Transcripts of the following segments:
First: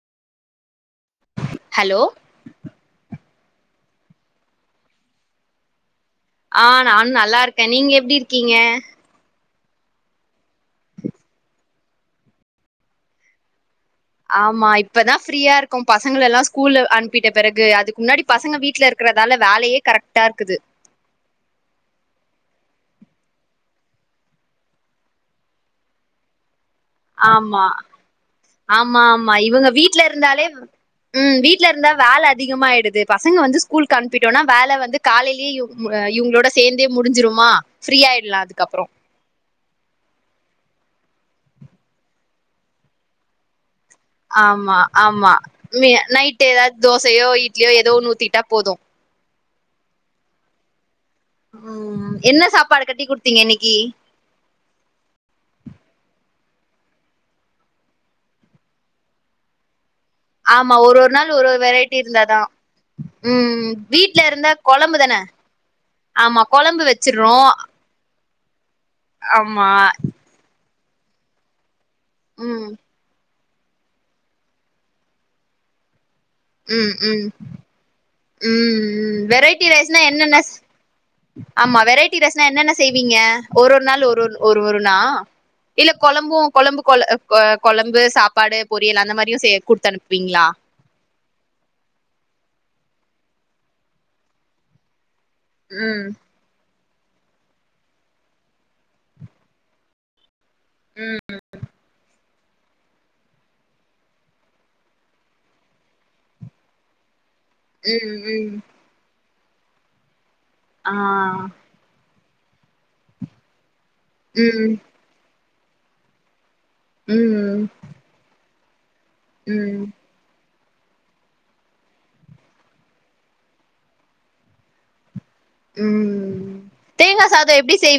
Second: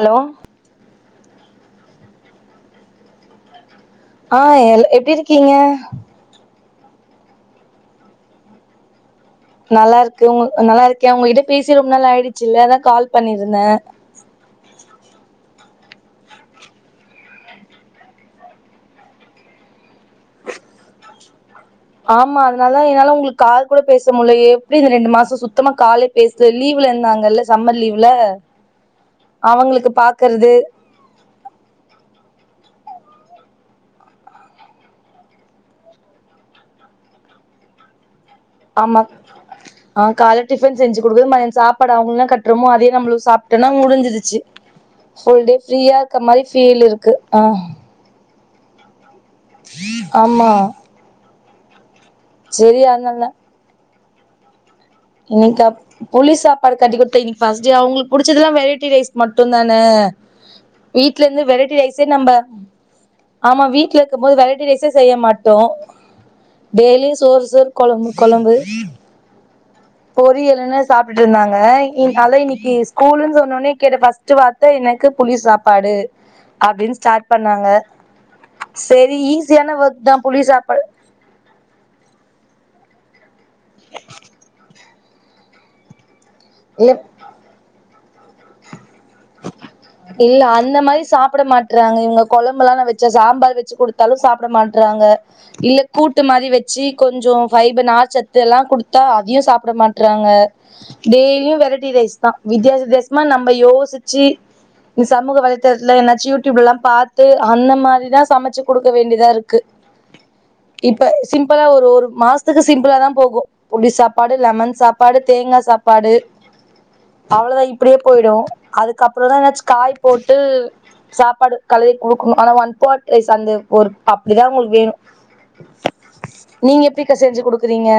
hello hello ஆ எல் எப்டி இருக்கீங்க ஆ நானு நல்லா இருக்கே நீங்க எப்டி இருக்கீங்க நல்லா இருக்கு உங்க நல்லா இருக்க உங்ககிட்ட பேசி ரொம்ப நாள் ஆயிடுச்சு இல்ல அதா கால் பண்ணிருந்த ஆமா இப்பதா ஃப்ரீயா இருக்கு பசங்க எல்லா ஸ்கூல்ல அனுப்பிட்ட பிறகு அதுக்கு முன்னாடி பசங்க வீட்ல இருக்கிறதால வேலையே கரெக்டா இருக்குது ஆமா அதனால என்னால உங்ளுக்கு கால் கூட பேச முட்லேயே எப்டி இந்த ரெண்டு மாசோ சுத்தமா காலே பேசல லீவ்ல இருந்தாங்கல்ல ஆமா சம்மர் லீவ்ல ஆமா ஆமா இவங்க அவங்களுக்கு வீட்ல இருந்தாலே பாக்கறது ம் வீட்ல இருந்தா வேல அதிகமாயிடுது பசங்க வந்து ஸ்கூலுக்கு அனுப்பிட்டோனா வேல வந்து காலையிலேயே இவுங்களோட சேந்தே முடிஞ்சுடுமா ஃப்ரீ ஆயிடலா அதுக்கு ஆமா ஆ கால்ல டிஃபன் செஞ்சு குடுக்கிறது மதியோ சாப்பாடு அவுங்க கட்டுறமோ அதயே நம்ம சாப்ட்டோனா முடிஞ்சி சு ஆமா ஆமா ஃபுல்டே ஃப்ரீயா இருக்க மாரி பீல் இருக்கு ஆ எதோ ஒன்னு ஊத்திட்டா போது ஆமா ம் என்ன செரி சாப்பாடு கட்டி அதனால குடுத்தீங்க இன்னிக்கி இன்னிக்கா புளி சாப்பாடு கட்டிக்குடுத்த இன்னிக்கி ஃபஸ்ட்டே அவுங்களுக்கு புடிச்சதெல்லா வெரைட்டி ரைஸ் மட்டு தான ஆமா ஒரு ஒரு வீட்ல நாள் இருந்து ஒரு ஒரு வெரைட்டி ரைஸ்சே நம்ப இருந்தாதா ஆமா ம் வீட்ல இருக்கு போது இருந்தா வெரைட்டி ரைஸ்சே கொழம்பு செய்ய தான மாட்டோ ஆமா கொழம்பு டெய்லி வச்சிர்றோ சோறு சோறு கொழம்பு கொழம்பு ஆமா பொரியலுனு சாப்ட்டுட்டு இருந்தாங்க இன் அதா ம் இன்னிக்கி ஸ்கூலுன்னு சொன்னோனே கேட்ட ஃபஸ்ட்டு வார்த்த எனக்கு புளி சாப்பாடு ம் அப்டின்னு ம் ம் ஸ்டார்ட் பண்ணாங்க ம் செரி வெரைட்டி ஈஸியான ரைஸ்னா வேர்க் தா என்னென்ன புளி சாப்பாடு ஆமா வெரைட்டி ரைஸ்னா என்னென்ன செய்வீங்க ஒரு ஒரு நாள் ஒரு ஒரு ஒரு நா இல்ல கொழம்பு கொழம்பு இல்ல கொழ கொழம்பு சாப்பாடு பொறியல் அந்த மாரி இல்ல அந்த மாரி சாப்பிட மாட் றாங்க இவங்க கொழம்புல்லா நா வச்சா சாம்பார் வெச்சு குடுத்தாலு சாப்ட மாட்றாங்க இல்ல ம் கூட்டு மாரி வச்சி கொஞ்சோ ஃபைப நார் சத்து எல்லா குடுத்தா அதையு சாப்ட மாட்றாங்க டெய்லியு வெரைட்டி ரைஸ் தா வித்தியாச வித்தியாசமா நம்ப யோசிச் சி இந்த சமூக வலைத்தளத்துல என்னாச்சி யூடியுப்லல்லா பாத்து அந்த ம் மாரிதா ம் சமச்சி குடுக் க வேண்டியதா இருக்கு ஆ இப்ப சிம்பிளா ஒரு ஒரு மாஸ் த்துக்கு சிம்பிளா தா போகு புளி சாப்பாடு ம் லெமன் சாப்பாடு தேங்கா சாப்பாடு ம் அவ்ளோதா இப்படியே போய்டு அதுக்கப்பறோ தா என்னாச்சு ம் காய் போட்டு சாப்பாடு காலேல குடுக்கணு ஆனா ஒன் பாட் ரைஸ் அந்த ஒரு அப்படிதா அவங்குளுக்கு வேணு ம் நீங்க எப்படிக்கா தேங்கா செஞ்சு சாதோ எப்டி குடுக்குறீங்க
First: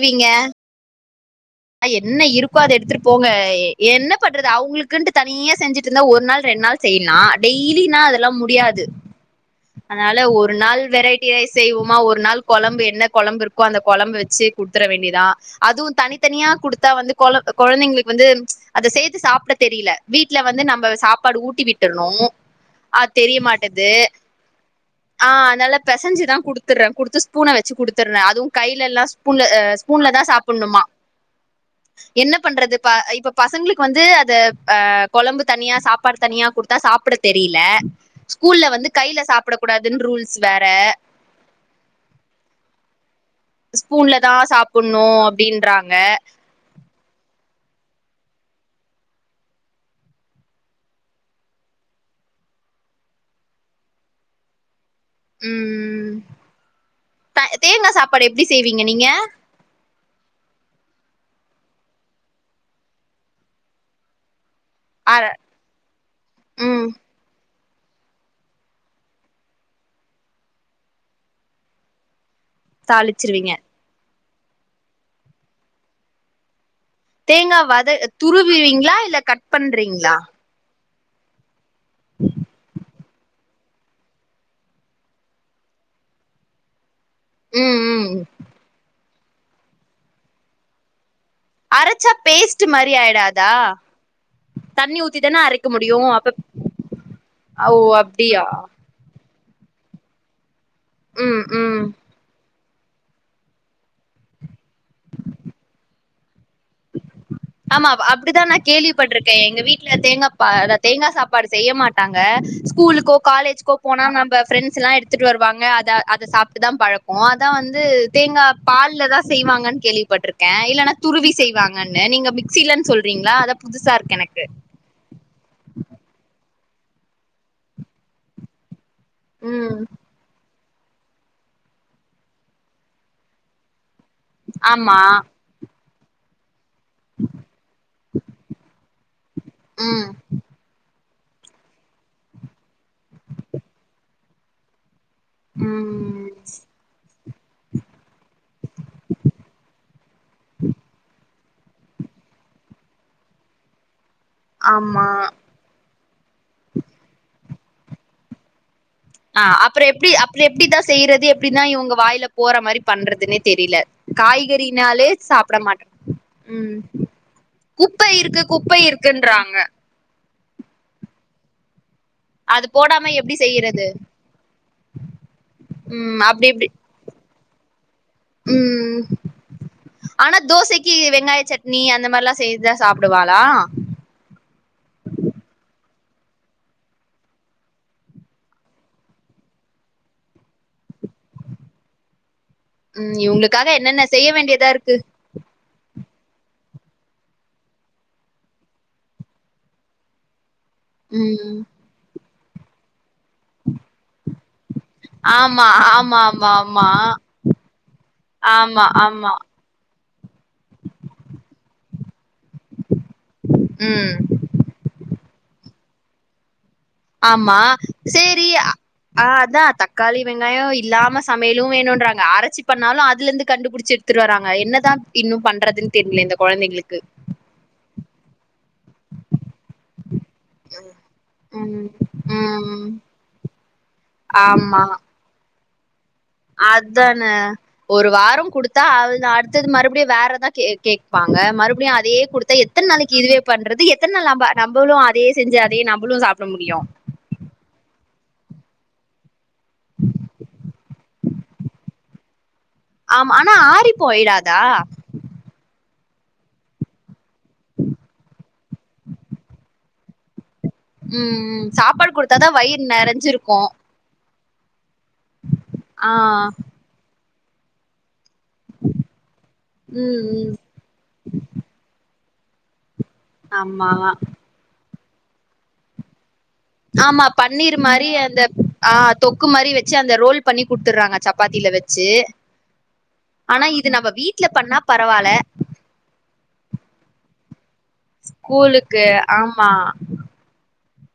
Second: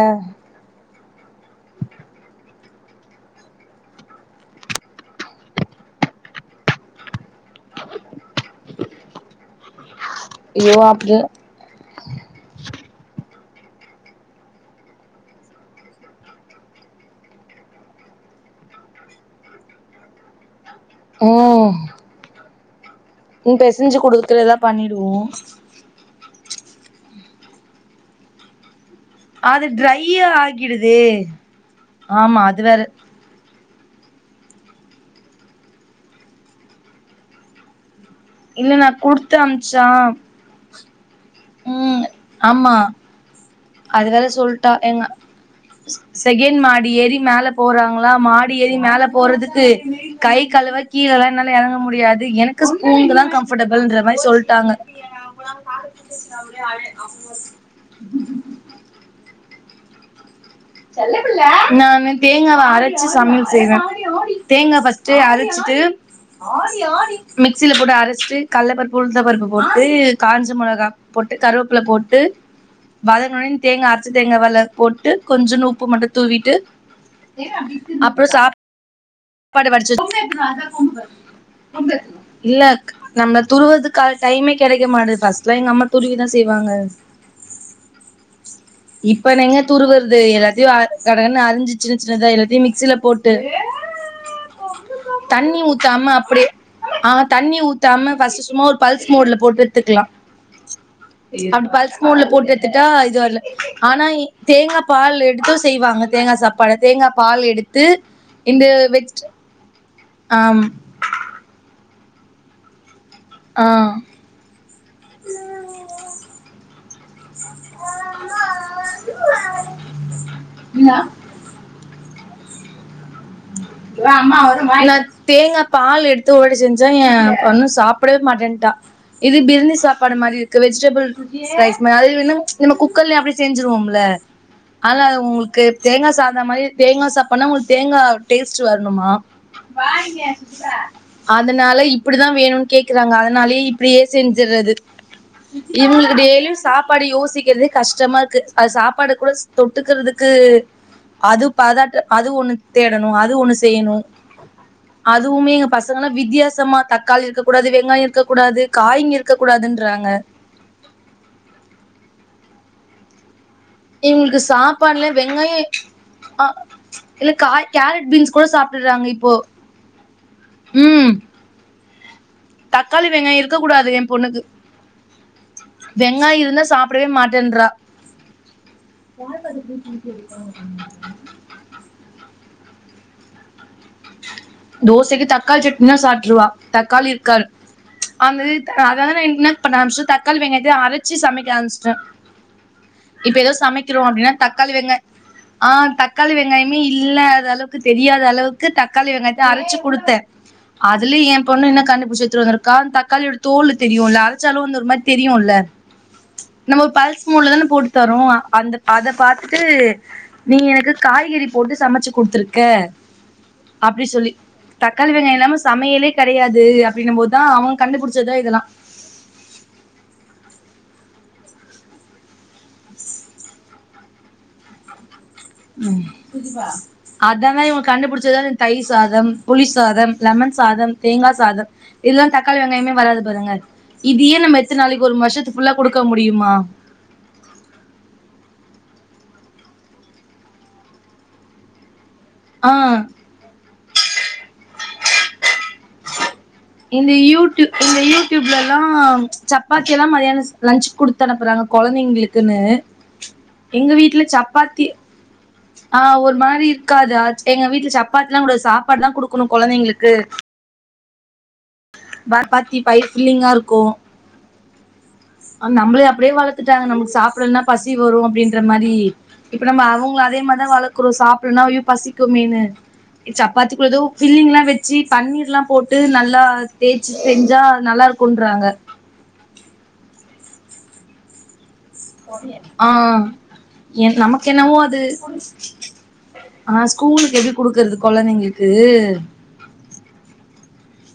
நா என்ன இருக்கோ அத எடுத்துட்டு போங்க என்ன பண்றது அவுங்களுக்குன்ட்டு தனியா செஞ்சுட்டு இருந்தா ஒரு நாள் ரெண் நாள் செய்லா டெய்லினா அதெல்லா முடியாது அதனாலே ஒரு ஐயோ நாள் அப்டி வெரைட்டி ரைஸ் செய்வோமா ஒரு நாள் கொழம்பு என்ன கொழம்பு இருக்கோ அந்த கொழம்பு வச்சி குடுத்துர வேண்டி தா அதுவு தனி த்தனியா குடுத்தா வந்து கொழ கொழந்தைங்களுக்கு வந்து அத சேத்து சாப்டத் தெரியல வீட்ல வந்து நம் இப்ப சாப்பாடு ஊட்டி ம் விட்டுர்ணு அ தெரிய ம் மாட்டது பெசஞ்சு குடுக்குறதா பண்ணிடுவோ ஆ ஆனால பெசஞ்சிதா குடுத்துர்ற குடுத்து ஸ்பூன வச்சி குடுத்துர்ற அதுவு கைலல்லா புனு அ அது ஸ்பூன்ல தா ட்ரையா சாப்புட்ணுமா ஆகிடுதே என்ன ஆமா அது வேற பண்றதுப்பா இப்ப பசங்களுக்கு வந்து அது அ கொழம்பு தனியா சாப்பாடு தனியா குடுத்தா சாப்புடத் தெரியல இல்ல நா குடுத்த அம்ப்ச்சா ஸ் வேற ம் ஆமா ஸ்பூன்ல அதுனால தா சொல்ட்டா சாப்புட்ணு ஏங்க அப்டின்றாங்க செகண்ட மாடி ஏறி மேல போறாங்களா மாடி ஏறி மேல போறதுக்கு கை கழுவ கீழயெல்லா என்னால எறங்க முடியாது எனக்கு ஸ்பூன்ங்க தா கம்ஃபர்டபிள்ன்ற மாரி சொல்ட்டாங்க ம் த தேங்கா சாப்பாடு [unintelligible] எப்டி செய்வீங்க நீங்க நானு தேங்காவ அரச்சி சமையல் செய்வ தேங்கா ஃபஸ் ட்டு அர அரச்சிட்டு ம் மிக்சில போட்டு அரச்சிட்டு கட்ல பருப்பு உளுத்தப் பருப்பு போட்டு காஞ்ச மொளகா போட்டு கருவேப்ல போட்டு தாளிச்சிருவீங்க வதங்குனோன்னே தேங்கா அரச்ச தேங்காவ அல போட்டு கொஞ்சோண்டு உப்பு மட்டு தூவிட்டு தேங்கா வத துருவிவீங்ளா இல்ல கட் பாடு வடிச்சு பண்றீங்களா இல்லக் நம்ம துருவுறதுக்கான டைமே கெடக்க மாட்டுது ஃபர்ஸ்ட்லா எங்க அம்மா துருவிதா செய்வாங்க ம் ம் ம் இப்ப நா எங்க துருவுறது எல்லாத்தையு அ கடகனு அரிஞ்சு சின்ன அரச்சா சின்னதா எல்லாத்தயு பேஸ்ட் மாரி மிக்சில போட்டு ஆயிடாதா தண்ணி ஊத்தி தான தண்ணி அரைக்க முடியு ஊத்தாம அப்ப அப்பிடி ஆ தண்ணி ஓ ஊத்தாம அப்டியா ஃபஸ்ட்டு சும்மா ஒரு பல்ஸ் மோட்ல போட்டு எட்த்துக்கலா ம் அப் ம் பல்ஸ் மோட்ல போட்டு எட்த்துட்டா இது வரல ஆனா தேங்காப்பால் எடுத்து செய்வாங்க தேங்கா சாப் பாட தேங்காப்பால் எடுத்து இந்த வெச் தே எங்க வீட்ல தேங்காப்பா தேங்கா சாப்பாடு செய்ய மாட்டாங்க ஸ்கூலுக்கோ ஆ காலேஜ்க்கோ போனா நம்ப ஃப்ரெண்ட்ஸ்ல்லா எடுத்துட்டு வருவாங்க அத அத சாப்ட்டு தா பழக்கோ அதா வந்து தேங்கா பால்ல தா செய்வாங்கன் கேள்விப்பட்ருக்கே இல்லன்னா துருவி செய்வாங்கன்னு நீங்க மிக்ஸிலன் சொல் றீங்ளா அதா புதுசாருக்கு எனக்கு [unintelligible] தேங்காப்பால் எடுத்து ஒரு வாட்டி செஞ்சே எ பொண்ணு சாப்டவே மாட்டேன்ட்டா இது பிர்ணி ம் சாப்பாடு மாரி க்கு வெஜிடபிள் ஸ்லைஸ் மாரி அது வேணா நம்ம குக்கர்லயே அப்டியே செஞ்சிருவோம்ல ஆமா ஆனா அது உங்ளுக்கு தேங்கா சாதோ மாரி தேங்கா சாப்பாடுன்னா உங்ளுக்கு தேங் டேஸ்ட்டு வர்ணுமா ம் அதனால இப்டிதா வேணுன் கேக்குறாங்க அதனாலயே இப்டியே செஞ்சிர்றது இவுங்ளுக்கு ம் டெய்லியு சாப் சாப்பாடு யோசிக்கிறதே கஷ்டமாருக்கு அது சாப்பாடு கூட தொட்டுக்கறதுக்கு அது பாதாட்ட அது ஒண்ணு தேடணு அது ஒண்ணு செய்யணு ஆமா அதுவுமே எங்க பசங்கல்லா வித்தியாசமா தக்காளி இருக்கக் கூடாது வெங்காயோ இருக்கக் கூடாது காய்ங்க இருக் ஆ அப்றோ எப்டி அப்றோ எப்டித்தா செய்றது எப்டித்தா இவங்க வாய்ல போற மாரி பண்றதுன்னே தெரில இவுங்களுக்கு சாப்பாடுல காய்கறினாலே வெங்காயோ சாப்ட மாட்டே அ ம் இல்ல காய் குப்பை கேரட் பீன்ஸ் இருக்கு கூட குப்பை சாப்டுறாங்க இப்போ இருக்குன்றாங்க ம் அது தக்காளி போடாம எப்டி வெங்காயோ‌ இருக்க செய்யறது கூடாது எ பொண்ணுக்கு ம் வெங்காயோ அப்டி இருந்தா இப்டி சாப் ப்டே மாட்டேன்றா ம் க்கி வெங்காய சட்னி அந்த மாரில்லா செய்தா சாப்டுவாளா தோசக்கி தக்காளி சட்னினா சாப்டுருவா தக்காளி இருக்காரு அந்மேரி அதாது நா என்ன பண்ண ஆரமிச்சே தக்காளி வெங்காயத்த அரச்சு சமைக்க ஆரம்பிச்ட்டே ம் இப்ப எதோ இவுங்களுக்காக சமைக்கிறோ என்னென்ன செய்ய அப்டின்னா வேண்டியதா தக்காளி வெங்க இருக்கு ஆ தக்காளி வெங்காயமே இல்லாதளவுக்கு தெரியாதளவுக்கு தக்காளி வெங்காய அரச்சு குடுத்தே அதுல எ ம் பொண்ணு என்ன கண்டுபுடிச்சு எட்த்து வந்துரு க்கா அந் தக்காளியோட தோலு தெரியுல அரச்சாலு வந்து ஒரு மாரி தெரியுல ஆமா ஆமா நம்ம ஆமா ஒரு ஆமா பல்ஸ் மூட்ல தான போட்டு தரோ அந்த ஆமா அத ஆமா பாத் து நீ எனக்கு காய்கறி போட்டு சமச்சு குடுத்துருக்க அப்டி சொல்லி ம் தக்காளி வெங்காயோ இல்லாம சமயலே கெடயாது அப்டின்னம் போதா ஆமா அவங்களுக்கு கண்டுபுடிச்சது தா சேரி இதெல்லா ஆ அதா தக்காளி வெங்காயோ இல்லாம சமையலு வேணுன்றாங்க அரச்சி பண்ணாலு அதுலந்து கண்டுபுடிச்சி எடு த்துட்டு வர்றாங்க என்னதா இன்னு பண்றதுன் தெரில இந்த கொழந்தைங்களுக்கு அதாங்க இவங்க கண்டுபுடிச்சது தா இந்த தயிர் சாதம் புளி சாதம் லெமன் சாதம் தேங்கா சாதம் ம் இதுலல்லா தக்காளி ம் வெங்காயமே வராது பாருங்க இதியே நம்ம எத்தன் நாளைக்கு ஒரு வர்ஷத்து ஃபுல்லா குடுக்க முடியு அதானே ஒரு வாரோ குடுத்தா அவ்ள தா அடுத்தது மறுப்டியு வேறதா கே கேப்பாங்க மறுப்டி அதே குடு த்தா ஆ எத்தன் நாளைக்கு இதுவே பண்றது எத்தன் நாள் நம்ப நம்பளு அதே செஞ்சு அதே நம்பளு சாப்ட முடியு இந்த யூடூ இந்த யூடூப்லல்லா சப்பாத்தி எல்லா மதியான லன்ச் குடு த்தனுப்புறாங்க கொழந்தைங்ளுக்குனு ஆமா ஆனா எங்க ஆறி வீட்ல போயிடாதா சப்பாத்தி ஆ ஒரு மாரி இருக்காதா எங்க வீட்ல சப்பாத்தில்லா கூடாது சாப்பாடு தா குடுக்கணு கொழந்தைங்களுக்கு ம் ம் சாப்பாடு குடுத்தாதா பாத்தி வயிறு பயிர் நெறஞ்சிருக்கு ஆ நம்ளே அப்டியே வளத்துட்டாங்க நம்ளுக்கு சாப்புலன்னா பசி வரு அப்டின் ல்றமாரி இப்ப நம்ம அவுங்கள ம் அதே ம் மாரிதா வளக்கறோ சாப்ல்லனா ஐயோ பசிக்குமேனு ஆமா சப்பாத்திக்குள்ள எதோ ஃபில்லிங்லா வச்சு பன்னீர்லா போட்டு நல்லா ஆ தேய்ச்சு ஆமா செஞ்சா பன்னீர் மாரி அந்த நல்லாருக்குன்றாங்க ஆ தொக்கு மாரி வச்சு அந்த ரோல் பண்ணி குடுத்துறாங்க சப்பாத்தில வச் ஆ நம்ம என் வீட்ல நமக்கென்னவோ பண்ணா அது பரவால்ல ஆ ஸ்கூலுக்கு எப்டி குடுக்கறது கொழந்தைங்களுக்கு கூலுக்கு ஆமா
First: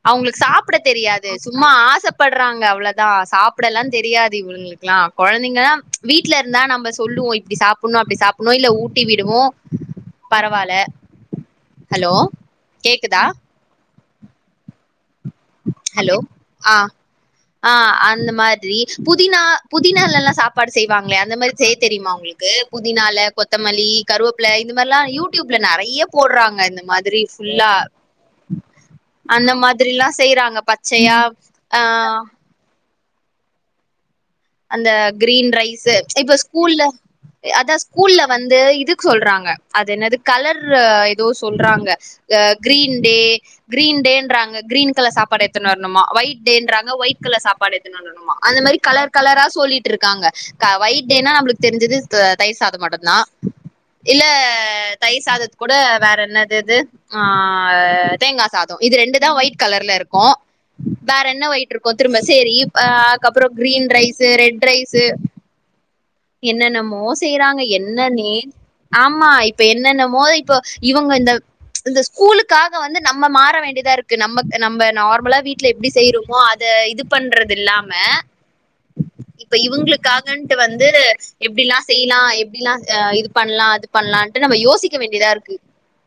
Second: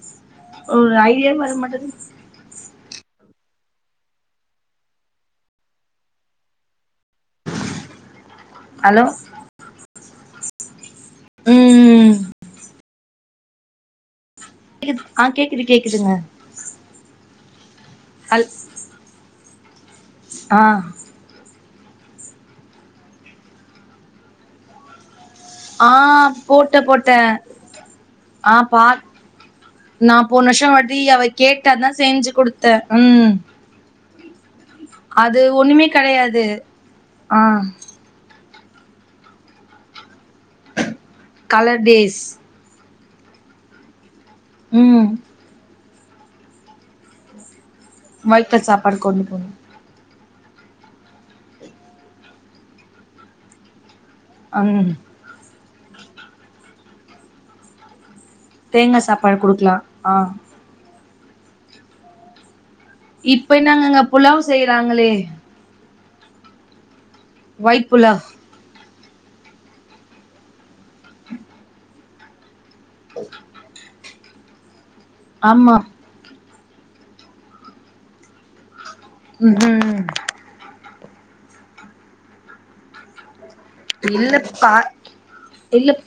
அவுங்களுக்கு சாப்ட ஒரு தெரியாது ஐடியா வர சும்மா மாட்டது ஆசப்பட்றாங்க அவ்ளோதா சாப்டல்லா தெரியாது இவுங்களுக் குலா கொழந்தைங்க வீட்ல இருந்தா நம்ப சொல்லுவோ இப்டி சாப்புட்ணு அப்டி சாப் புட்டு இல்ல ஊட்டி ஹலோ விடுவோ பரவால்ல ம் ஹலோ கேக்குதா கேக்குது ஆ கேக்குது ட்டு கேக்குதுங்க ஹலோ ஆ ஆ அந்த ஹல் மாரி புதினா புதினாலல்லா ஆ சாப்பாடு செய்வாங்களே அந்த மாரி செய்ய தெரியுமா உங்களுக்கு புதினால கொத்தமல்லி கருவேப்ல இந்த மாரில்லா யூ டியூப்ல ஆ நெறைய போட்றாங்க போட்ட இந்த போட்ட மாதிரி ஃபுல்லா ஆ பாத் அந்த மாதிரில்லா நா க்கிறாங்க பச்சையா ஆ குடுத்த ம் அந்த அது கிரீன் ஒண்ணுமே ரைஸ்ஸு இப்ப கெடையாது ஸ்கூல்ல ஆ அத ஸ்கூல்ல வந்து இதுக்கு சொல்றாங்க அது என்னது கலர் ஏதோ கலர் சொல்றாங்க டேஸ் ஆ கிரீன் டே கிரீன்டேன்றாங்க கிரீன் ம் கலர் சாப் பாடு எடுத்துட்டு வரணுமா ஒயிட் டேன்றாங்க ஒயிட் கலர் சாப்பாடு எடுத்துட்டு வரணுமா வயித்த அந்தமாரி சாப்பாடு கலர் கொண்டு கலரா போணு சொல்லிட்டு இருக்காங்க க ஒயிட் டேனா நம்மளுக்கு தெரிஞ்சது ஆ தயிர் சாதோ மட்டுந்தா இல்ல அம் தயிர்சாதத்து கூட வேற என்னது இது ஆ தேங்கா சாதோ இது தேங்கா ரெண்டு தா சாப்பாடு ஒயிட் குடுக்கலா கலர்ல ஆ இருக்கு வேற என்ன ஒயிட் இருக்கு திரும்ப சேரி் ஆ அதுக்கப்புற இப்ப கிரீன் என்னங்கங்க ரைஸு புலாவ் செய்றாங்களே என்னன்னமோ செய்யறாங்க ஒயிட் புலாவ் என்னன்னே ஆமா இப்ப என்னன்னமோ இப்போ இவுங்க இந்த இந்த ஸ்கூலுக் காக வந்து நம்ம மாற வேண்டியதா இருக்கு நம்மக் நம்ப நார்மலா வீட்ல ஆமா எப்டி செய்றோமோ அந் த இது பண்றது இல்லாம இப்ப ம் ம் இவுங்களுக்காகன்ட்டு வந் து எப்டிலா செய்லா எப்டிலா ஆ இது பண்லா அது பண்லான்ட்டு நம்ம இல்லப்பா யோசிக்க வேண்டியதா இருக்கு இல்லப்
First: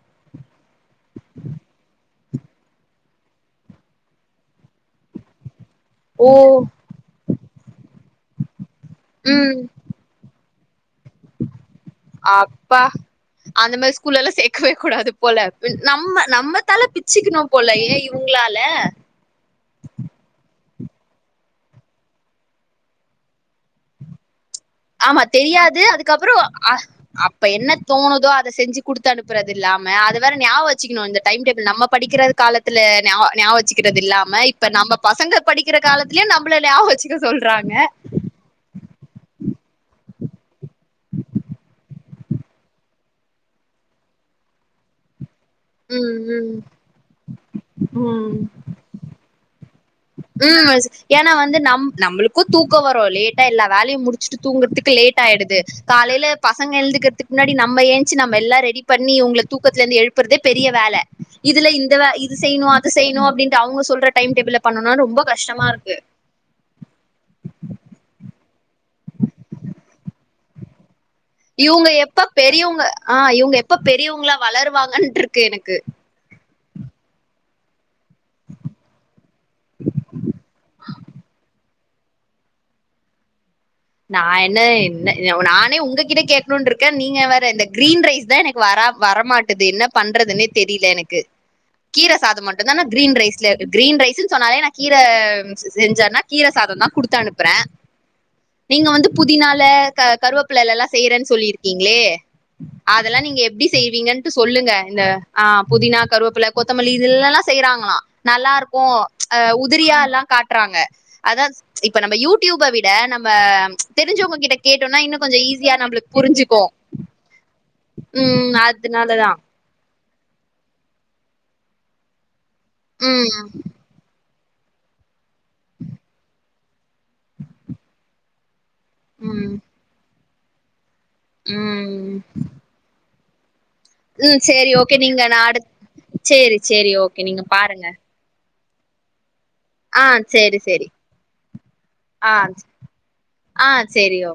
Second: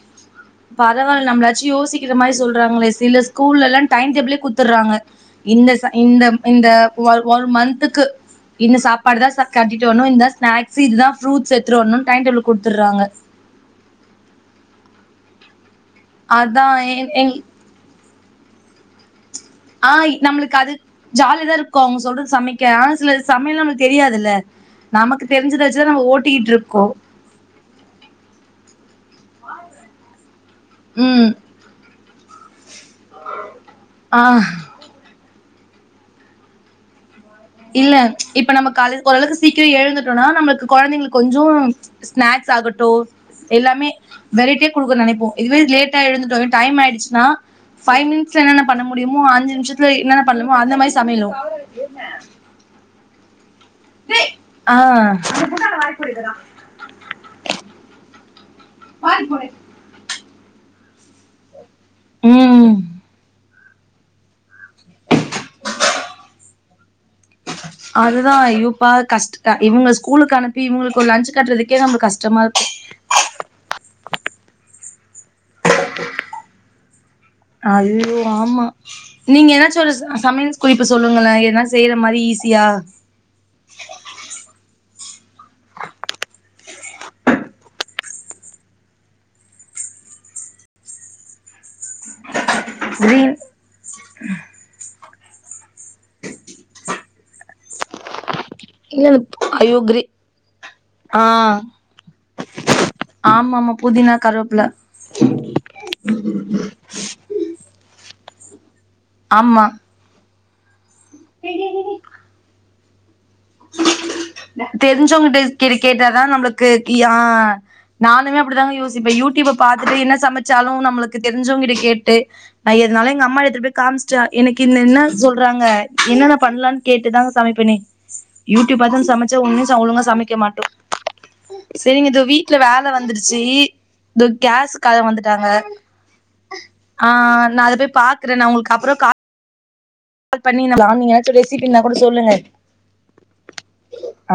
பரவால்ல நம்ளாச்சு யோசிக்கிற மாரி சொல்றாங்களே சில ஸ்கூல்லல்லா டைம் டேபிளே குடுத்துர்றாங்க இந்த ச இந்த ஓ இந்த ஒரு ஒரு மந்த்துக்கு இன்ன சாப்பாடுதா ச ம் கட்டிட்டு வர்ணு இதா ஸ்னாக்ஸு இதுதா ஃப்ரூட்ஸ் எடுத்துட்டு வர்ணுன் அப்பா அந்த மாரி ஸ்கூல்லல்லா சேக்கவே கூடாது போல ம் நம்ம நம்ம அதா தல எ எங் பிச்சுக்கணும் போலயே இவுங்களால ஆ நம்மளுக்கு அது ஜாலிதா இருக்கும் அவுங்க சொல்றது சமைக்க ஆனா சிலது சமையல்லா நம்மளுக்கு தெரியாது இல்ல ஆமா தெரியாது அதுக்கப்புற ஆ இருக்கோ அப்ப என்ன தோணுதோ அத செஞ்சு குடுத்தனுப்புறது இல்லாம அது வேற நியாவக வச்சுக்கணு இந்த ம் டைம் டேபிள் நம்ம படிக்கிறது காலத்துல நியா நியாவ வச்சு க்கிறது ஆ இல்லாம இப்ப நம்ம பசங்க படிக்கிற காலத்துலயூ நம்மள நியாவக வச்சு க்கு சொல்றாங்க இல்ல இப்ப நம்ம கால்ல ஓரளவுக்கு சீக்கிரோ எழுந்துட்டோன்னா நம்மளுக்கு கொழந்தைங்களுக்கு கொஞ்சு ஸ்நாக்ஸ் ஆகட்டு எல்லாமே வெரைட்டியா குடுக்க நெனைப்போ இதுவே லேட்ட ம் எழுந்துட்டோ ம் டைம் ஆயிடுச்சன்னா ஃபை ம் மினிட்ஸ்ல என்னென்ன பண்ண முடியுமோ அஞ்சு நிமிஷ ம் ஏன்னா வந்து நம் நம்மளுக்கு தூக்க வரு லேட்டா எல்லா வேலையு முடிச்சுட்டு ஆ தூங்கறதுக்கு லேட் ஆயிடுது காலையில பச பசங்க எழுதுக்கறதுக்கு முன்னாடி நம்ம ஏன்ச்சி நம்ம எல்லா ரெடி பண்ணி இவங்கள தூக்கத்தலருந்து எழுப்புறதே பெரிய வேல இதுல இந்த வே இது செய்யணு ம் அது செய்யணு அப்டின் ட்டு அவங்க சொல்ற டைம் டேபிள்ல பண்ணுன்னா ரொம்ப கஷ்டமா இருக்கு அதுதா ஐயோயப்பா கஷ்ட இவங்க ஸ்கூலுக்கு அனுப்பி இவங்களுக்கு ஒரு லன்ச் கட்டுறதுக்கே இவங்க நமக்கு எப்ப கஷ்டமா இருக் பெரியவங்க ஆ இவங்க எப்ப பெரியவங்களா வளருவாங்கட்டு இருக்கு எனக்கு ஐய்யய்யோ ஆமா நீங்க என்னாச்சு ஒரு சமையல் குறிப்பு சொல்லுங்களே எதனா செய்யற மாரி ஈஸியா நா என்ன என்ன நானே உங்ககிட்ட கேட்கணுன்னு இருக்கே நீங்க வேற இந்த கிரீன் ரைஸ் தா எனக்கு வர வரமாட் டுது என்ன பண்றதுன்னே தெரில எனக்கு கீர சாதோ மட்டுதான கிரீன் ரைஸ்ல கிரீன் ரைஸ்ன்னு சொன்னாலே நா கீர செஞ்சேன்னா கீர சாதோ தா குடுத்து அனுப்புறே நீங்க வந்து இல்ல புதினால ஐயோ கிரீ கருவேப்பிள்ளலா ஆ செய்யறேன்னு சொல்லி இருக்கீங்களே அதெல்லா நீங்க ஆமா எப்டி ஆமா புதினா செய்வீங்கன்ட்டு கருவேப்பில சொல்லுங்க இந்த ஆ புதினா கருவேப்பில கொத்த மல்லி இதுல எல்லா செய்யறாங்களா நல்லா இருக்கு ஆ ஆமா உதிரியா எல்லா‌ கா ட்றாங்க அதா இப்ப நம்ம யூடியூப்ப விட நம்ம நம்ப தெரிஞ்சவங்ககிட்ட கேட்டோம்னா இன்னு‌ தெரிஞ்சவங்கிட்ட கொஞ்சோ கிட்ட ஈஸியா நம்மளுக்கு கேட்டாதா புரிஞ்சுக்கு [unintelligible] நானுமே ம் அப்டித்தாங்க யோசிப்பே அதனாலதா யூடியூப்ப பாத்துட்டு என்ன சமச்சாலு நம்மளுக்கு தெரிஞ்சவங்கிட்ட கேட்டு நா எதுனாலு எங்க அம்மா ம் எடுத்துட்டு போய் காமிச் [unintelligible] எனக்கு இன்ன என்ன சொல்றாங்க என்னென்ன பண்ணலான்னு கேட்டுதா சமைப்பேனே யூடியூப்பாத்து சமச்சா ம் ஒன்னு ஒழுங்க சமைக்க மாட்டோ செரிங்க ம் தோவி வீட்ல வேல வந்துருச்சு இதோ ம் சேரி கேஸ் ஓகே காரங்க நீங்க நா வந்துட்டாங்க அடுத் சேரி சேரி ஆ ஓகே நீங்க நா அத பாருங்க போய் பா கற நா உங்களுக்கு அப்றோ கா ஆ கால் சேரி பண்ணி சேரி [unintelligible] எதாச்சு ரெசிப்பி இருந்தா ஆ சொல்லுங்க ஆ சேரி ஓ